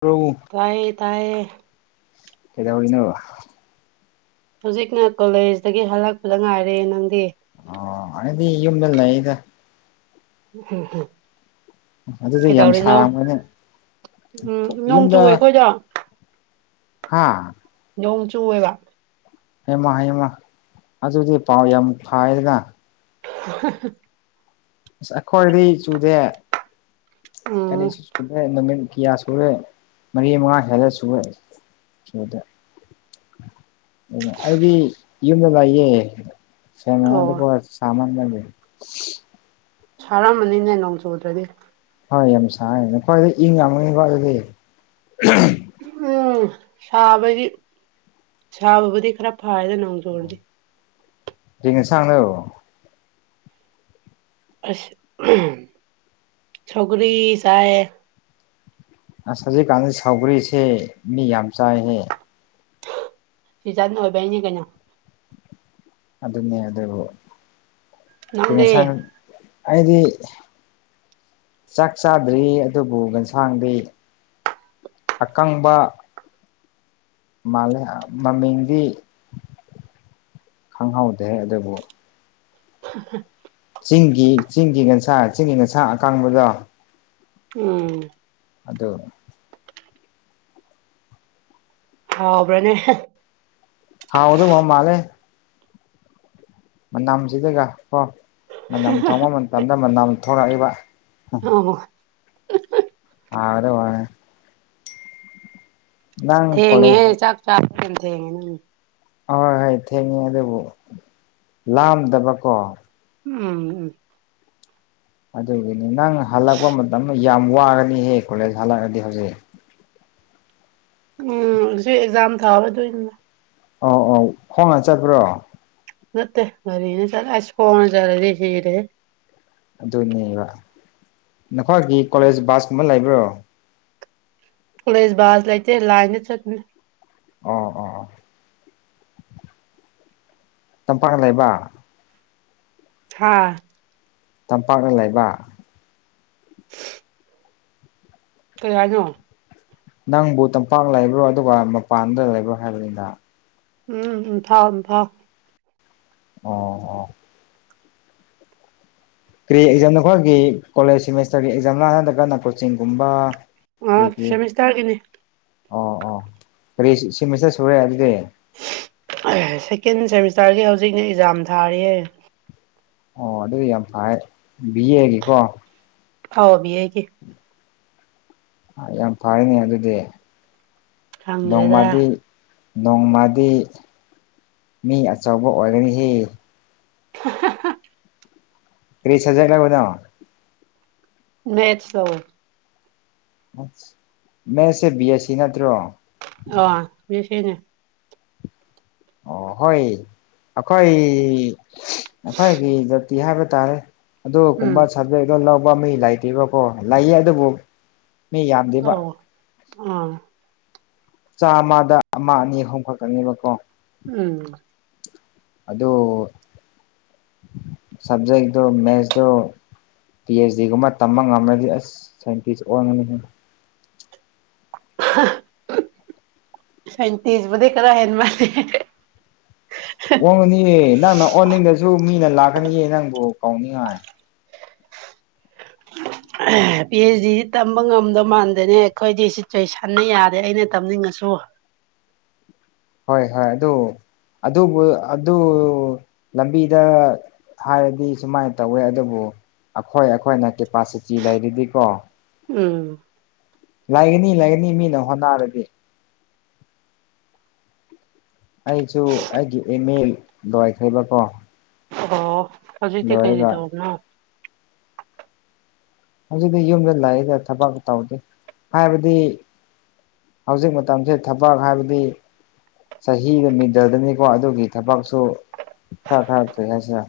ꯀꯣꯎ ꯇꯥꯏꯌꯦ ꯇꯥꯏꯌꯦ ꯇꯩꯗ ꯑꯣꯏꯅꯣ ꯍꯧꯖꯤꯛꯅ ꯀꯣꯂꯦꯖꯇꯒꯤ ꯍꯜꯂꯛꯄꯗ ꯉꯥꯏꯔꯦ ꯅꯪꯗꯤ ꯑꯣ ꯑꯗꯤ ꯌꯨꯝꯗ ꯂꯩꯏꯗ ꯎ ꯍꯝ ꯍꯝ ꯑꯗꯨꯗꯤ ꯌꯥꯝ ꯁꯥꯔꯥꯡꯕꯅꯦ ꯎꯝ ꯅꯣꯡ ꯌꯨꯝꯗ ꯆꯨꯋꯦ ꯑꯩꯈꯣꯏꯗꯣ ꯍꯥꯥ ꯅꯣꯡ ꯆꯨꯑꯦꯕ ꯍꯌꯦꯃꯣ ꯍꯌꯦꯡꯃ ꯑꯗꯨꯗꯤ ꯄꯥꯎ ꯌꯥꯝ ꯐꯥꯏꯔꯒ [unintelligible] ꯑꯁ ꯑꯩꯈꯣꯏꯗꯤ ꯆꯨꯗꯦ ꯎꯝ ꯀꯔꯤꯁꯨ ꯆꯨꯗꯦ ꯅꯨꯃꯤꯠ ꯀꯤꯌꯥ ꯁꯨꯔꯦ ꯃꯔꯤ ꯃꯉꯥ ꯍꯦꯜꯂ ꯁꯨꯔꯦ ꯁꯨꯗ ꯍꯥꯏꯗꯤ ꯌꯃꯦꯕꯏꯌꯦ ꯑꯣ ꯆꯦꯃꯦꯗ ꯁꯥꯃꯅ ꯂ ꯁꯥꯔꯝꯃꯅꯤꯅꯦ ꯅꯣꯡ ꯆꯨꯗ꯭ꯔꯗꯤ ꯍꯣꯏ ꯌꯥꯝ ꯁꯥꯏꯌꯦ ꯅꯈꯣꯏ ꯏꯪ ꯌꯥꯝꯒꯅꯤꯀꯣ ꯑꯗꯨꯗꯤ ꯎꯝ ꯁꯥꯕꯗꯤ ꯁꯥꯕꯕꯨꯗꯤ ꯈꯔ ꯐꯔꯦꯗ ꯅꯣꯡꯖꯨꯨꯔꯗꯤ [unintelligible] ꯑꯁ [unintelligible] ꯁꯧꯒ꯭ꯔꯤ ꯆꯥꯏꯌꯦ ꯑꯁ ꯍꯖꯤꯛ ꯀꯥꯟꯁꯦ ꯁꯥꯎꯈꯒ꯭ꯔꯤꯁꯦ ꯃꯤ ꯌꯥꯝ ꯆꯥꯏꯍꯦ ꯁꯤꯖꯟ ꯑꯣꯏꯕꯩꯅꯦ ꯀꯩꯅꯣ ꯑꯗꯨꯅꯦ ꯑꯗꯨꯕꯨ ꯅꯪꯗꯤ ꯀꯩꯁꯥꯡ ꯑꯩꯗꯤ ꯆꯥꯛ ꯆꯥꯗ꯭ꯔꯤ ꯑꯗꯨꯕꯨ ꯑꯦꯟꯁꯥꯡꯗꯤ ꯑꯀꯪꯕ ꯃꯥꯂꯦ ꯃꯃꯤꯡꯗꯤ ꯈꯪꯍꯧꯗꯦ ꯑꯗꯨꯕꯨ [unintelligible] ꯆꯤꯡꯒꯤ ꯆꯤꯡꯒꯤ ꯉꯁꯥ ꯆꯤꯡꯒꯤ ꯉꯟꯁꯥ ꯑꯀꯪꯕꯗꯣ ꯎꯝ ꯑꯗꯨ ꯍꯥꯎꯕ꯭ꯔꯥꯅꯦ ꯍꯥꯎꯗꯧꯕ ꯃꯥꯜꯂꯦ ꯃꯅꯝꯁꯤꯗꯒꯀꯣ ꯃꯅꯝ ꯊꯣꯡꯕ ꯃꯇꯝꯗ ꯃꯅꯝ ꯊꯣꯔꯛꯏꯕ ꯑꯣ ꯑꯗꯨ ꯋꯥꯅꯦ ꯅꯪ ꯊꯦꯡꯉꯦ ꯍꯦ ꯀꯣꯂꯦꯖ ꯆꯥꯛ ꯆꯥ [unintelligible] ꯑꯣ ꯍꯣꯏ ꯊꯦꯡꯉꯦ ꯑꯗꯨꯕꯨ ꯂꯥꯝꯗꯕꯀꯣ ꯎꯝ ꯎꯝ ꯑꯗꯨꯒꯤꯅꯤ ꯅꯪ ꯍꯜꯂꯛꯄ ꯃꯇꯝꯗ ꯌꯥꯝ ꯋꯥꯔꯅꯤꯍꯦ ꯀꯣꯂꯦꯖ ꯍꯜꯂꯛꯑꯗꯤ ꯍꯧꯖꯤꯛ ꯎꯝ ꯁꯤ ꯑꯦꯛꯖꯥꯝ ꯊꯥꯕꯗꯣꯏꯅꯤ ꯑꯣ ꯑꯧ ꯈꯣꯡꯅ ꯆꯠꯄ꯭ꯔꯣ ꯅꯠꯇꯦ ꯒꯥꯔꯤꯅ ꯆꯠ ꯑꯁ ꯈꯣꯡꯅ ꯆꯠꯂꯗꯤ ꯁꯤꯔꯦꯍꯦ ꯑꯗꯨꯅꯦꯕ ꯅꯈꯣꯏꯒꯤ ꯀꯣꯂꯦꯖ ꯕꯥꯁꯀꯨꯝꯕ ꯂꯩꯕ꯭ꯔꯣ ꯀꯣꯂꯦꯖ ꯕꯥꯁ ꯂꯩꯇꯦ ꯂꯥꯏꯟꯗ ꯆꯠꯄꯅꯦ ꯑꯣ ꯑꯣ ꯇꯝꯄꯥꯛ ꯂꯩꯕ ꯍꯥ ꯇꯝꯄꯥꯛꯅ ꯂꯩꯕ ꯀꯩ ꯍꯥꯏꯅꯣ ꯅꯪꯕꯨ ꯇꯝꯄꯥꯛ ꯂꯩꯕ꯭ꯔꯣ ꯑꯗꯨꯒ ꯃꯄꯥꯟꯗ ꯂꯩꯕ꯭ꯔꯣ ꯍꯥꯏꯕꯅꯤꯅ ꯎꯝ ꯎꯝ ꯊꯥꯎ ꯎꯝ ꯊꯥꯎ ꯑꯣ ꯑꯣ ꯀꯔꯤ ꯑꯦꯛꯖꯥꯝ ꯅꯈꯣꯏꯒꯤ ꯀꯣꯂꯦꯖ ꯁꯦꯃꯦꯁꯇꯔꯒꯤ ꯑꯦꯛꯖꯥꯝ ꯂꯥ ꯅꯠꯇ꯭ꯔꯥ ꯅꯈꯣꯏ ꯆꯤꯡꯒꯨꯝꯕ ꯑꯥ ꯁꯦꯃꯤꯁꯇꯔꯒꯤꯅꯤ [unintelligible] ꯑꯣ ꯑꯣ ꯀꯔꯤ ꯁꯦꯃꯤꯁꯇꯔ ꯁꯨꯔꯦ ꯑꯗꯨꯗꯤ [unintelligible] ꯁꯦꯀꯦꯟ ꯁꯦꯃꯤꯁꯇꯔꯒꯤ ꯍꯧꯖꯤꯛꯅ ꯑꯦꯛꯖꯥꯝ ꯊꯥꯔꯤꯌꯦ ꯑꯣ ꯑꯗꯨ ꯌꯥꯝ ꯐꯔ ꯕꯤꯌꯦꯒꯤꯀꯣ ꯑꯥꯎ ꯕꯤꯌꯦꯒꯤ ꯌꯥꯝ ꯐꯔꯦꯅꯦ ꯑꯗꯨꯗꯤ ꯈꯪꯗ꯭ꯔꯦꯗ ꯅꯣꯡꯃꯥꯗꯤ ꯅꯣꯡꯃꯗꯤ ꯃꯤ ꯑꯆꯧꯕ ꯑꯣꯏꯒꯅꯤꯍꯦ [unintelligible] ꯀꯔꯤ ꯁꯕꯖꯦꯛ ꯂꯧꯕꯅꯣ ꯃꯦꯠꯁ ꯂꯧꯋꯦ ꯃꯦꯠꯁꯦ ꯕꯤ ꯑꯦꯁ ꯁꯤ ꯅꯠꯇ꯭ꯔꯣ ꯑ ꯕꯤ ꯑꯦ ꯁꯤꯅꯦ ꯑꯣ ꯍꯣꯏ ꯑꯩꯈꯣꯏ ꯑꯩꯈꯣꯏꯒꯤ ꯇꯤ ꯍꯥꯏꯕ ꯇꯥꯔꯦ ꯎꯝ ꯑꯗꯨꯒꯨꯝꯕ ꯁꯕꯖꯦꯛ ꯑꯗꯨꯣ ꯂꯧꯕ ꯃꯤ ꯂꯩꯇꯦꯕꯀꯣ ꯂꯩꯌꯦ ꯑꯗꯨꯕꯨ ꯃꯤ ꯌꯥꯝꯗꯦꯕ ꯑꯣ ꯑꯥ ꯆꯥꯃꯗ ꯑꯃ ꯑꯅꯤ ꯑꯍꯨꯝ ꯈꯛꯛꯇꯅꯦꯕꯀꯣ ꯎꯝ ꯑꯗꯨ ꯁꯕꯖꯦꯛꯗꯨ ꯃꯦꯊꯁꯗꯨ ꯄꯤ ꯑꯩꯆ ꯗꯤꯒꯨꯝꯕ ꯇꯝꯕ ꯉꯝꯂꯗꯤ ꯑꯁ ꯁꯥꯏꯟꯇꯤꯁ ꯑꯣꯟꯒꯅꯤ ꯁꯥꯏꯟꯇꯖꯕꯨꯗꯤ ꯈꯔ ꯍꯦꯟ ꯃꯥꯜꯜꯂꯤꯦ ꯑꯣꯡꯉꯅꯤꯌꯦ ꯅꯪꯅ ꯑꯣꯟꯅꯤꯡꯗꯁꯨ ꯃꯤꯅ ꯂꯥꯛꯀꯅꯤꯌꯦ ꯅꯪꯕꯨ ꯀꯧꯅꯤꯡꯉꯥꯏ ꯎꯝ ꯄꯤ ꯑꯩꯆ ꯗꯤ ꯇꯝꯕ ꯉꯝꯗꯧ ꯃꯥꯟꯗꯅꯦ ꯑꯩꯈꯣꯏꯗꯤ ꯁꯤꯆꯨꯋꯦꯁꯟꯅ ꯌꯥꯗꯦ ꯑꯩꯅ ꯇꯝꯅꯤꯡꯉꯥꯁꯨ ꯍꯣꯏ-ꯍꯣꯏ ꯑꯗꯨ-ꯑꯗꯨꯕꯨ-ꯑꯗꯨ ꯂꯝꯕꯤꯗ ꯍꯥꯏꯔꯗꯤ ꯁꯨꯃꯥꯏꯅ ꯇꯧꯋꯦ ꯑꯗꯨꯕꯨ ꯑꯈꯣꯏ ꯑꯈꯣꯏꯅ ꯀꯦꯄꯥꯁꯤꯇꯤ ꯂꯩꯔꯤꯗꯤꯀꯣ ꯎꯝ ꯂꯩꯒꯅꯤ ꯂꯩꯒꯅꯤ ꯃꯤꯅ ꯍꯣꯠꯅꯔꯗꯤ ꯑꯩꯁꯨ ꯑꯩꯒꯤ ꯏꯃꯦꯜ ꯂꯥꯏꯈ꯭ꯔꯕꯀꯣ ꯑꯣ ꯍꯧꯖꯤꯛꯇꯤ ꯀꯩꯔꯤ ꯇꯧꯕꯅꯣ ꯍꯧꯖꯤꯛꯇꯤ ꯌꯨꯝꯗ ꯂꯥꯛꯏꯗ ꯊꯕꯛ ꯇꯧꯗꯦ ꯍꯥꯏꯕꯗꯤ ꯍꯧꯖꯤꯛ ꯃꯇꯝꯁꯦ ꯊꯕꯛ ꯍꯥꯏꯕꯗꯤ ꯆꯍꯤꯒ ꯃꯤꯗꯜꯗꯅꯤꯀꯣ ꯑꯗꯨꯒꯤ ꯊꯕꯛꯁꯨ ꯈꯔ ꯈꯔ ꯀꯔꯤꯍꯥꯏꯁꯤꯔ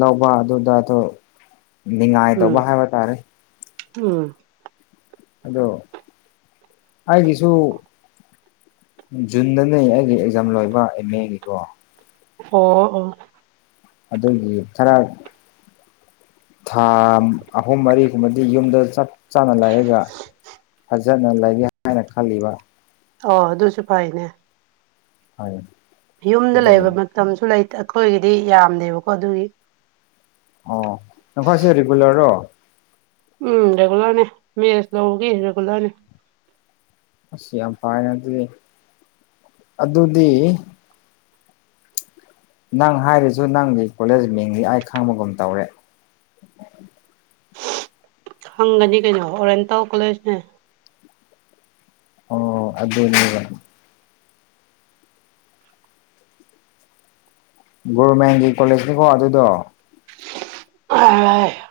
ꯂꯧꯕ ꯑꯗꯨꯗ ꯑꯗꯨ ꯅꯤꯡꯉꯥꯏ ꯑꯗꯨꯕ ꯎꯝ ꯍꯥꯏꯕ ꯇꯥꯔꯦ ꯎꯝ ꯑꯗꯣ ꯑꯩꯒꯤꯁꯨ ꯖꯨꯟꯗꯅꯦ ꯑꯩꯒꯤ ꯑꯦꯛꯖꯥꯝ ꯂꯣꯏꯕ ꯑꯦꯝ ꯑꯦꯒꯤꯀꯣ ꯑꯣ ꯑꯣ ꯑꯗꯨꯒꯤ ꯈꯔ ꯊꯥ ꯑꯍꯨꯝ ꯃꯔꯤꯒꯨꯝꯕꯗꯤ ꯌꯨꯝꯗ ꯆꯞ ꯆꯥꯅ ꯂꯩꯔꯒ ꯐꯖꯅ ꯂꯩꯒꯦ ꯍꯥꯏꯅ ꯈꯜꯂꯤꯕ ꯑꯣ ꯑꯗꯨꯁꯨ ꯐꯩꯅꯦ ꯍꯣꯏ ꯌꯨꯝꯗ ꯂꯩꯕ ꯑꯗꯨꯒꯅꯤ ꯃꯇꯝꯁꯨ ꯂꯩ ꯑꯩꯈꯣꯏꯒꯤꯗꯤ ꯌꯥꯝꯗꯦꯕꯀꯣ ꯑꯗꯨꯒꯤ ꯑꯣ ꯅꯈꯣꯏꯁꯦ ꯔꯤꯒꯨꯂ꯭ꯔꯔꯣ ꯎꯝ ꯔꯦꯒꯨꯂꯔꯅꯦ ꯃꯦꯁ ꯂꯧꯒꯤ ꯔꯦꯒꯨꯂꯔꯅꯦ ꯑꯁ ꯌꯥꯝ ꯐꯥꯏꯅ ꯑꯗꯨꯗꯤ ꯑꯗꯨꯗꯤ ꯅꯪ ꯍꯥꯏꯔꯤꯁꯨ ꯅꯪꯒꯤ ꯀꯣꯂꯦꯖ ꯃꯤꯡꯅꯤ ꯑꯩ ꯈꯪꯕꯒꯨꯝ ꯇꯧꯔꯦ ꯍꯪꯒꯅꯤ ꯀꯩꯅꯣ ꯑꯣꯔꯌꯦꯦꯟꯇꯦꯜ ꯀꯣꯂꯦꯖꯅꯦ ꯑꯣ ꯑꯗꯨꯗ ꯒꯣꯔꯔꯃꯦꯟꯒꯤ ꯀꯣꯂꯦꯖꯅꯤꯀꯣ ꯑꯗꯨꯗꯣ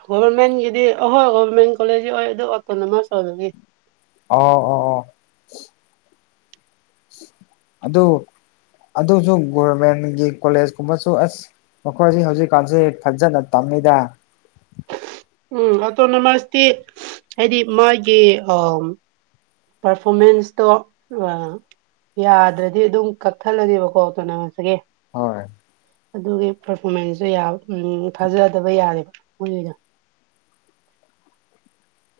ꯒꯣꯚꯔꯃꯦꯟꯒꯤꯗꯤ ꯑꯍꯣꯏ ꯒꯕꯔꯃꯦꯟ ꯀꯣꯂꯦꯖ ꯑꯣꯏ ꯑꯗꯨ ꯑꯇꯅ ꯑꯃ ꯆꯧꯂꯒꯤ ꯑꯣ ꯑꯣ ꯑꯣ ꯑꯗꯨ ꯑꯗꯨꯁꯨ ꯒꯣꯔꯃꯦꯟꯗꯒꯤ ꯀꯣꯂꯦꯖ ꯀꯨꯝꯕꯁꯨ ꯑꯁ ꯃꯈꯣꯏꯁꯤ ꯍꯧꯖꯤꯛꯀꯥꯟꯁꯤꯦ ꯐꯖꯅ ꯇꯝꯃꯤꯗ ꯎꯝ ꯑꯣꯇꯣꯅꯣꯃꯁꯇꯤ ꯍꯥꯏꯗꯤ ꯃꯥꯒꯤ ꯑ ꯄꯔꯐꯣꯔꯃꯦꯟꯁꯇꯣ ꯌꯥꯗ꯭ꯔꯗꯤ ꯑꯗꯨꯝ ꯀꯛꯊꯠꯂꯅꯦꯕꯀꯣ ꯑꯣꯇꯣꯅꯣꯃꯁꯇꯒꯤ ꯍꯣꯏ ꯑꯗꯨꯒꯤ ꯄꯔꯐꯣꯔꯃꯦꯟꯁꯁꯨ ꯊꯥꯖꯗꯕ ꯌꯥꯔꯦꯕ ꯃꯣꯏꯒꯤꯗꯣ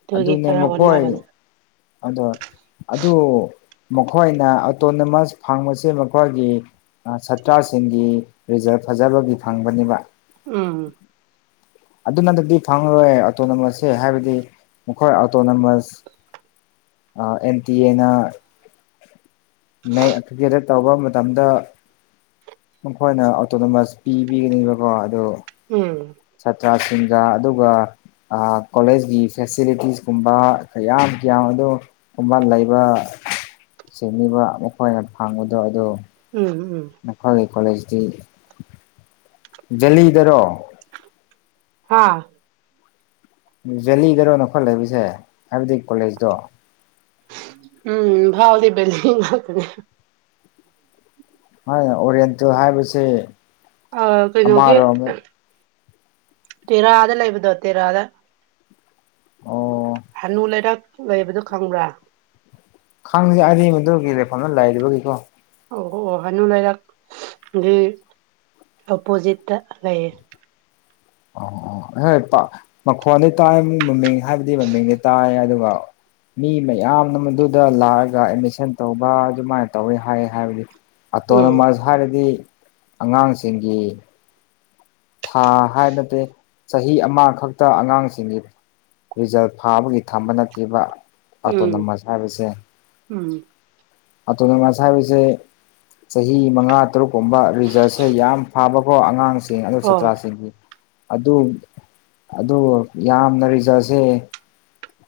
ꯑꯗꯨꯒꯤ ꯑꯗꯨꯅꯦ ꯈꯔ ꯃꯈꯣꯏ ꯍꯣꯠꯅꯕꯅꯦ ꯑꯗꯣ ꯑꯗꯨ ꯃꯈꯣꯏꯅ ꯑꯣꯇꯣꯅꯣꯃꯁ ꯐꯪꯕꯁꯦ ꯃꯈꯣꯏꯒꯤ ꯁꯥꯇ꯭ꯔꯁꯤꯡꯒꯤ ꯔꯤꯖꯜ ꯐꯖꯕꯒꯤ ꯐꯪꯕꯅꯦꯕ ꯎꯝ ꯑꯗꯨ ꯅꯠꯇꯗꯤ ꯐꯪꯉꯔꯣꯏ ꯑꯣꯇꯣꯅꯣꯃꯁꯁꯦ ꯍꯥꯏꯕꯗꯤ ꯃꯈꯣꯏ ꯑꯣꯇꯣꯅꯣꯃꯁ ꯑ ꯑꯦꯟ ꯇꯤ ꯑꯦꯅ ꯅ ꯀ꯭ꯔꯤꯀꯦꯠꯇ ꯇꯧꯕ ꯃꯇꯝꯗ ꯃꯈꯣꯏꯅ ꯑꯣꯇꯣꯅꯣꯃꯁ ꯄꯤꯕꯤꯒꯅꯤꯕꯀꯣ ꯑꯗꯣ ꯎꯝ ꯁꯥꯇ꯭ꯔꯁꯤꯡꯒ ꯑꯗꯨꯒ ꯑꯥ ꯀꯣꯂꯦꯖꯀꯤ ꯐꯦꯁꯤꯂꯤꯇꯤꯁ ꯀꯨꯝꯕ ꯀꯌꯥꯝ ꯌꯥꯝ ꯑꯗꯣ ꯀꯨꯝꯕꯥꯜ ꯂꯩꯕ ꯁꯦꯝꯃꯤꯕ ꯃꯈꯣꯏꯅ ꯐꯪꯕꯗꯣ ꯑꯗꯨ ꯎꯝ ꯎꯝ ꯅꯈꯣꯏꯒꯤ ꯀꯣꯂꯦꯖꯇꯤ ꯂꯤꯗꯔꯣ ꯍꯥꯥ ꯖꯦꯂꯤꯗꯔꯣ ꯅꯈꯣꯠꯂꯕꯁꯦ ꯍꯥꯏꯕꯗꯤ ꯀꯣꯂꯦꯖꯇꯣ ꯎꯝ ꯏꯝꯐꯥꯜꯗꯤ ꯕꯦꯆꯤꯡꯍꯨꯠꯅꯦ ꯃꯥꯟꯅ ꯑꯣꯔꯦꯟꯇꯨ ꯍꯥꯏꯕꯁꯦ ꯑ ꯀꯩꯅꯣꯒꯤ ꯑꯃꯔꯣꯝ ꯇꯦꯔꯥꯗ ꯂꯩꯕꯗꯣ ꯇꯦꯔꯥꯗ ꯑꯣ ꯍꯅꯨ ꯂꯩꯔꯛ ꯂꯩꯕꯗꯨꯣ ꯈꯪꯕ꯭ꯔꯥ ꯈꯪꯗꯦ ꯑꯔꯤꯕꯗꯨꯒꯤ ꯔꯦꯛꯐꯝꯗ ꯂꯩꯔꯤꯕꯒꯤꯀꯣ ꯑꯣ ꯑꯣ ꯑꯣ ꯍꯥꯏꯅꯨ ꯂꯩꯔꯛ ꯒꯤ ꯑꯣꯄꯣꯖꯤꯠꯇ ꯂꯩꯌꯦ ꯑꯣ ꯍꯦꯞꯄ ꯃꯈꯣꯟꯗꯤ ꯇꯥꯏ ꯃꯃꯤꯡ ꯍꯥꯏꯕꯗꯤ ꯃꯃꯤꯡꯗꯤ ꯇꯥꯏ ꯑꯗꯨꯒ ꯃꯤ ꯃꯌꯥꯝꯅ ꯃꯗꯨꯗ ꯂꯥꯛꯑꯒ ꯑꯦꯗꯃꯤꯁꯟ ꯇꯧꯕ ꯑꯗꯨꯃꯥꯏꯅ ꯇꯧꯋꯤ ꯍꯥꯏ ꯍꯥꯏꯕꯗꯤ ꯎꯝ ꯑꯇꯣꯅꯣꯃꯁ ꯍꯥꯏꯔꯗꯤ ꯑꯉꯥꯡꯁꯤꯡꯒꯤ ꯊꯥ ꯍꯥꯏ ꯅꯠꯇꯦ ꯆꯍꯤ ꯑꯃꯈꯛꯇ ꯑꯉꯥꯡꯁꯤꯡꯒꯤ ꯔꯤꯖꯜ ꯐꯥꯕꯒꯤ ꯊꯝꯕ ꯅꯠꯇꯤꯕ ꯎꯝ ꯑꯣꯇꯣꯅꯣꯃꯁ ꯍꯥꯏꯕꯁꯦ ꯎꯝ ꯑ ꯑꯗꯨꯅ ꯉꯁꯥꯏꯕꯤꯁꯦ ꯆꯍꯤ ꯃꯉꯥ ꯇꯔꯨꯛꯀꯨꯝꯕ ꯔꯤꯖꯜꯁꯦ ꯌꯥꯝ ꯐꯥꯕꯀꯣ ꯑꯉꯥꯡꯁꯤꯡ ꯑꯗꯨ ꯑꯣ ꯁꯥꯇ꯭ꯔꯁꯤꯡ ꯑꯗꯨ ꯑꯗꯨ ꯌꯥꯝꯅ ꯔꯤꯖꯜꯁꯦ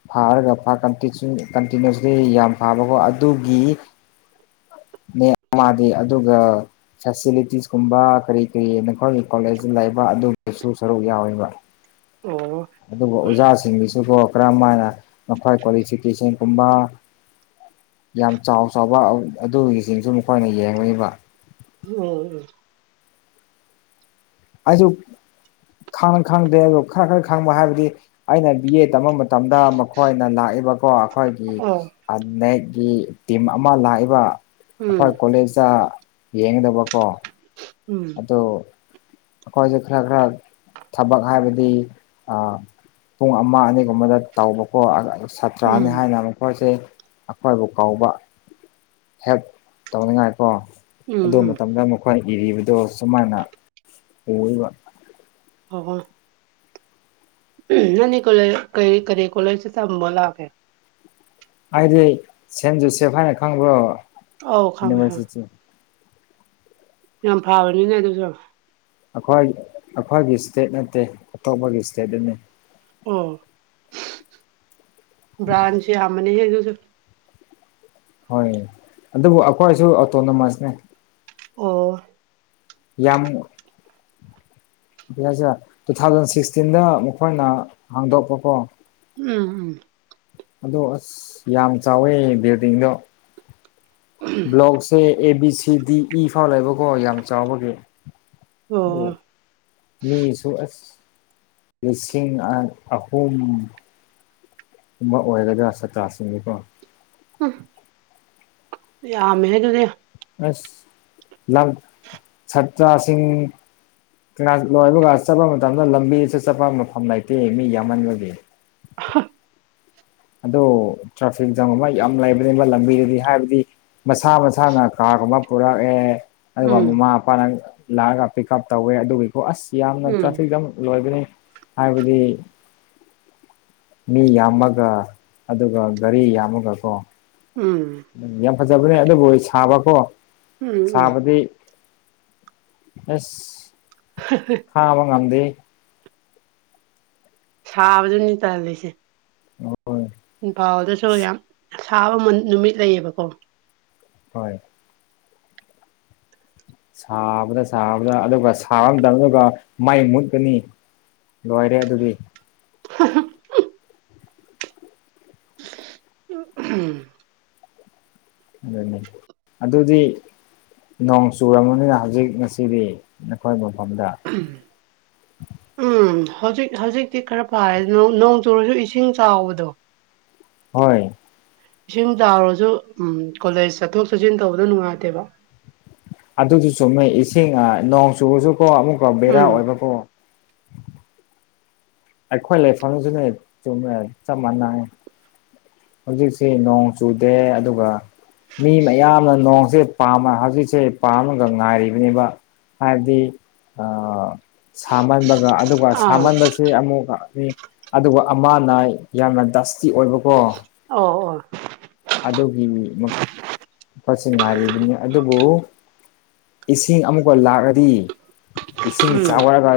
ꯐꯥꯔꯒ ꯄꯥꯀꯟꯇꯤꯆꯨꯠ ꯀꯟꯇꯤꯅꯨꯁꯂꯤ ꯌꯥꯝ ꯐꯥꯕꯀꯣ ꯑꯗꯨꯒꯤ ꯃꯥꯗꯤ ꯑꯗꯨꯒ ꯐꯦꯁꯤꯂꯤꯇꯤꯁ ꯀꯨꯝꯕ ꯀꯔꯤ-ꯀꯔꯤ ꯅꯈꯣꯏꯒꯤ ꯀꯣꯂꯦꯖ ꯂꯩꯕ ꯑꯗꯨꯒꯤꯁꯨ ꯁꯔꯨꯛ ꯌꯥꯎꯋꯦꯕ ꯑꯣ ꯑꯗꯨꯒ ꯑꯣꯖꯥꯁꯤꯡꯒꯤꯁꯨꯒꫭ ꯀꯔꯝ ꯍꯥꯏꯅ ꯃꯈꯣꯏ ꯀ꯭ꯋꯥꯂꯤꯐꯤꯀꯦꯁꯟꯒꯨꯝꯕ ꯌꯥꯝ ꯆꯥꯎ ꯑ ꯑꯕꯥꯛ ꯑꯗꯨꯒꯤꯁꯤꯡꯁꯨ ꯃꯈꯣꯏꯅ ꯌꯦꯡꯉꯕ ꯎꯝ ꯎ ꯑꯩꯁꯨ ꯈꯪꯅ ꯈꯪꯗꯦ ꯑ ꯈꯔ ꯈꯔ ꯈꯪꯕ ꯍꯥꯏꯕꯗꯤ ꯑꯩꯅ ꯕꯤ ꯑꯦ ꯇꯃꯝꯕ ꯃꯇꯝꯗ ꯃꯈꯣꯏꯅ ꯂꯥꯛꯏꯕꯀꯣ ꯑꯈꯣꯏ ꯑꯣ ꯑꯅꯦꯒꯤ ꯇꯤꯝ ꯑꯃ ꯂꯥꯛꯏꯕ ꯎꯝ ꯑꯩꯈꯣꯏ ꯀꯣꯂꯦꯖꯇ ꯌꯦꯡꯒꯗꯕꯀꯣ ꯎꯝ ꯑꯗꯨ ꯑꯩꯈꯣꯏꯁꯦ ꯈꯔ ꯈꯔ ꯊꯕꯛ ꯍꯥꯏꯕꯗꯤ ꯑ ꯄꯨꯡ ꯑꯃ ꯑꯅꯤꯒꯨꯝꯕꯗ ꯇꯧꯕꯀꯣ ꯑ ꯑꯁ ꯎꯝ ꯆꯥꯔꯅꯤ ꯍꯥꯏꯅ ꯃꯈꯣꯏꯁꯦ ꯑꯩꯈꯣꯏꯕꯨ ꯀꯧꯕꯥꯎꯕ ꯍꯦꯜꯞ ꯇꯧꯅꯤꯡꯉꯥꯏꯀꯣ ꯎꯝ ꯑꯗꯨ ꯎꯝ ꯃꯇꯝꯗ ꯑꯃꯨꯛ ꯑꯩꯈꯣꯏꯅ ꯏꯔꯤꯕꯗꯣ ꯁꯨꯃꯥꯏꯅ ꯑꯣꯏꯕ ꯍꯣ-ꯍꯣꯏ ꯅꯪꯅꯤ ꯀꯣ ꯂꯩ ꯀꯔꯤ ꯀꯔꯤ ꯀꯣ ꯂꯩꯁꯦ ꯇꯝꯕ ꯂꯥꯛꯀꯦ ꯑꯩꯗꯤ ꯁꯦꯟ ꯖꯨꯁꯦꯐ ꯍꯥꯏꯅ ꯈꯪꯕ꯭ꯔꯣ ꯑꯧ ꯈꯪꯉꯦ ꯈꯪꯉꯦ ꯌꯨꯅꯤꯚꯔꯁꯤꯇꯤ ꯌꯥꯝ ꯐꯥꯕꯅꯤꯅꯦ ꯑꯗꯨꯁꯨ ꯑꯩꯈꯣꯏ ꯑꯩꯈꯣꯏꯒꯤ ꯏꯁꯇꯦꯠ ꯅꯠꯇꯦ ꯑꯇꯣꯞꯄꯒꯤ ꯏꯁꯇꯦꯠ ꯗꯅꯤ ꯑꯣ ꯕ꯭ꯔꯥꯟꯁꯨ ꯌꯥꯝꯃꯅꯤ ꯑꯗꯨꯁꯨ ꯍꯣꯏ ꯑꯗꯨꯕꯨ ꯑꯩꯈꯣꯏꯁꯨ ꯑꯣꯇꯣꯅꯣꯃꯁꯅꯦ ꯑꯣ ꯌꯥꯝꯃꯨ ꯔꯥꯖꯥ ꯇꯨ ꯊꯥꯎꯖꯟ ꯁꯤꯛꯁꯇꯤꯟꯗ ꯃꯈꯣꯏꯅ ꯍꯥꯡꯗꯣꯛꯄꯀꯣ ꯎꯝ ꯎꯝ ꯑꯗꯣ ꯑꯁ ꯌꯥꯝ ꯆꯥꯎꯋꯦ ꯕꯤꯜꯗꯤꯡꯗꯣ ꯎꯝ ꯕ꯭ꯂꯣꯛꯁ ꯁꯦ ꯑꯦ ꯕꯤ ꯁꯤꯗꯤ ꯏ ꯐꯥꯎ ꯂꯩꯕꯀꯣ ꯌꯥꯝ ꯆꯥꯎꯕꯒꯤ ꯑꯣ ꯑꯗꫭ ꯃꯤꯁꯨ ꯑꯁ ꯂꯤꯁꯤꯡ ꯑꯥ-ꯑꯍꯨꯝ ꯎꯝꯕ ꯑꯣꯏꯔꯒ ꯁꯥꯇꯥ꯭ꯔꯁꯤꯡꯅꯤꯀꯣ ꯎꯝ ꯌꯥꯝꯃꯦꯍꯦ ꯑꯗꯨꯗꯤ ꯑꯁ ꯂꯝ [inaudible] ꯁꯠꯇ꯭ꯔꯥꯁꯤꯡ ꯂꯟꯇꯣꯏꯕꯒ ꯆꯠꯄ ꯃꯇꯝꯗ ꯂꯝꯕꯤꯗ ꯆꯠꯐꯝ ꯃꯐꯝ ꯂꯩꯇꯦ ꯃꯤ ꯌꯥꯝꯃꯟꯕꯒꯤ ꯑꯍꯥ ꯑꯗꯣ ꯇ꯭ꯔꯥꯐꯤꯛ ꯖꯥꯝ ꯑꯃ ꯌꯥꯝ ꯂꯩꯕꯅꯦꯕ ꯂꯝꯕꯤꯗꯗꯤ ꯍꯥꯏꯕꯗꯤ ꯃꯁꯥ-ꯃꯁꯥꯅ ꯀꯥꯔꯒꯨꯝꯕ ꯄꯨꯔꯛꯑꯦ ꯑꯗꯨꯒ ꯎꯝ ꯃꯃꯥ ꯃꯄꯥ ꯅꯪ ꯂꯥꯛꯑꯒ ꯄꯤꯛ ꯎꯞ ꯇꯧꯋꯦ ꯑꯗꯨꯒꯤ ꯑꯣ ꯑꯁ ꯌꯥꯝꯅ ꯎꯝ ꯇ꯭ꯔꯥꯐꯤꯛꯇ ꯂꯣꯏꯕꯅꯤ ꯍꯥꯏꯕꯗꯤ ꯃꯤ ꯌꯥꯝꯃꯒ ꯑꯗꯨꯒ ꯒꯥꯔꯤ ꯌꯥꯝꯃꯒ ꯀꯣ ꯎꯝ ꯎꯝ ꯌꯥꯝ ꯐꯖꯕꯅꯦ ꯑꯗꯨꯕꯨ ꯁꯥꯕꯀꯣ ꯎꯝ ꯎꯝ ꯁꯥꯕꯗꯤ ꯑꯁ ꯍꯥ-ꯍꯥ ꯐꯥꯕ ꯉꯝꯗꯦ ꯁꯥꯕꯗꯨꯅꯤ ꯇꯟꯂꯤꯁꯦ ꯍꯣꯏ ꯏꯝꯐꯥꯜꯗꯁꯨ ꯌꯥꯝ ꯁꯥꯕ ꯅꯨꯃꯤꯠ ꯂꯩꯌꯦꯕꯀꯣ ꯍꯣꯏ ꯁꯥꯕꯗ-ꯁꯥꯕꯗ ꯑꯗꯨꯒ ꯁꯥꯕ ꯃꯇꯝꯗꯀꯣ ꯃꯩ ꯃꯨꯠꯂꯥꯅꯤ ꯂꯣꯏꯔꯦ ꯑꯗꯨꯗꯤ ꯍ ꯍ ꯑꯥꯥꯍꯝ ꯑꯗꯨꯗꯤ ꯅꯣꯡ ꯆꯨꯔꯕꯅꯤꯅ ꯍꯧꯖꯤꯛ ꯉꯁꯤꯗꯤ ꯅꯈꯣꯏ ꯃꯐꯝꯗ ꯎꯝ ꯍꯧꯖꯤꯛ ꯍꯧꯖꯤꯛꯇꯤ ꯈꯔ ꯐꯥꯏꯔꯦ ꯅꯣꯡ ꯆꯨꯔꯁꯨ ꯏꯁꯤꯡ ꯆꯥꯎꯕꯗꯣ ꯍꯣꯏ ꯏꯁꯤꯡ ꯇꯥꯎꯔꯁꯨ ꯎꯝ ꯀꯣꯂꯦꯖ ꯆꯠꯊꯣꯛ ꯆꯠꯁꯤꯟ ꯇꯧꯕꯗꯣ ꯅꯨꯡꯉꯥꯏꯇꯦꯕ ꯑꯗꯨꯁꯨ ꯆꯨꯝꯃꯦ ꯏꯁꯤꯡ ꯅꯣꯡ ꯆꯨꯕꯁꯨꯀꯣ ꯑꯃꯨꯛꯀ ꯕꯦꯔꯥ ꯎꯝ ꯑꯣꯏꯕꯀꯣ ꯑꯩꯈꯣꯏ ꯂꯩꯥꯏꯐꯝꯁꯨꯅꯦ ꯆꯨꯝꯃꯦ ꯆꯞ ꯃꯥꯟꯅꯌꯦ ꯍꯧꯖꯤꯛꯁꯤ ꯅꯣꯡ ꯆꯨꯗꯦ ꯑꯗꯨꯒ ꯃꯤ ꯃꯌꯥꯝ ꯑꯃ ꯅꯣꯡꯁꯦ ꯄꯥꯝ ꯍꯧꯖꯤꯛꯁꯦ ꯄꯥꯝꯃꯥꯒ ꯉꯥꯏꯔꯤꯅꯦꯕ ꯍꯥꯏꯕꯗꯤ ꯑꯥ ꯁꯥꯃꯟꯕꯒ ꯑꯗꯨꯒ ꯑꯥ ꯁꯥꯃꯟꯕꯁꯤ ꯁꯦ ꯑꯃꯨꯛ ꯑꯗꯨꯒ ꯑꯃꯅꯥ ꯌꯥꯝꯅ ꯗꯁꯇꯤ ꯑꯣꯏꯕꯀꯣ ꯑꯣ ꯑꯣ ꯑꯗꯨꯒꯤꯅꯤ ꯃꯆꯤꯟ ꯉꯥꯏꯔꯤꯕꯅꯤ ꯑꯗꯨꯕꯨ ꯏꯁꯤꯡ ꯑꯃꯨꯛꯀꯥ ꯂꯥꯛꯑꯥꯗꯤ ꯏꯁꯤꯡ ꯎꯝ ꯆꯥꯎꯔꯥꯒ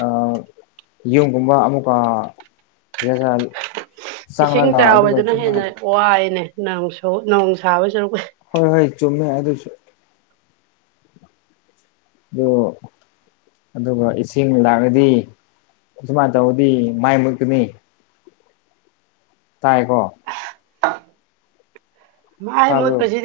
ꯑꯩ ꯌꯨꯒꯨꯝꯕ ꯑꯃꯨꯛꯀ ꯔꯦꯖꯟ ꯏꯁꯤꯡ ꯆꯥꯎꯕꯗꯨꯅ ꯍꯦꯟꯅ ꯋꯥꯏꯅꯦ ꯅꫭꯡꯁꯨ ꯅꯣꯡ ꯁꯥꯕ ꯁꯔꯨꯛ ꯄꯨꯗꯤ ꯍꯣꯏ ꯍꯣꯏ ꯆꯨꯝꯃꯦ ꯑꯗꯨꯁꯨ ꯑꯗꯨ ꯑꯗꯨꯒ ꯏꯁꯤꯡ ꯂꯥꯛꯔꯗꯤ ꯑꯁꯨꯃꯥꯏꯅ ꯇꯧꯕꯗꯤ ꯃꯥꯏ ꯃꯨꯠꯀꯅꯤ ꯇꯥꯏꯀꯣ ꯃꯥꯥꯏ ꯇꯥꯕ꯭ꯔꯣ ꯃꯣꯠꯄꯁꯤ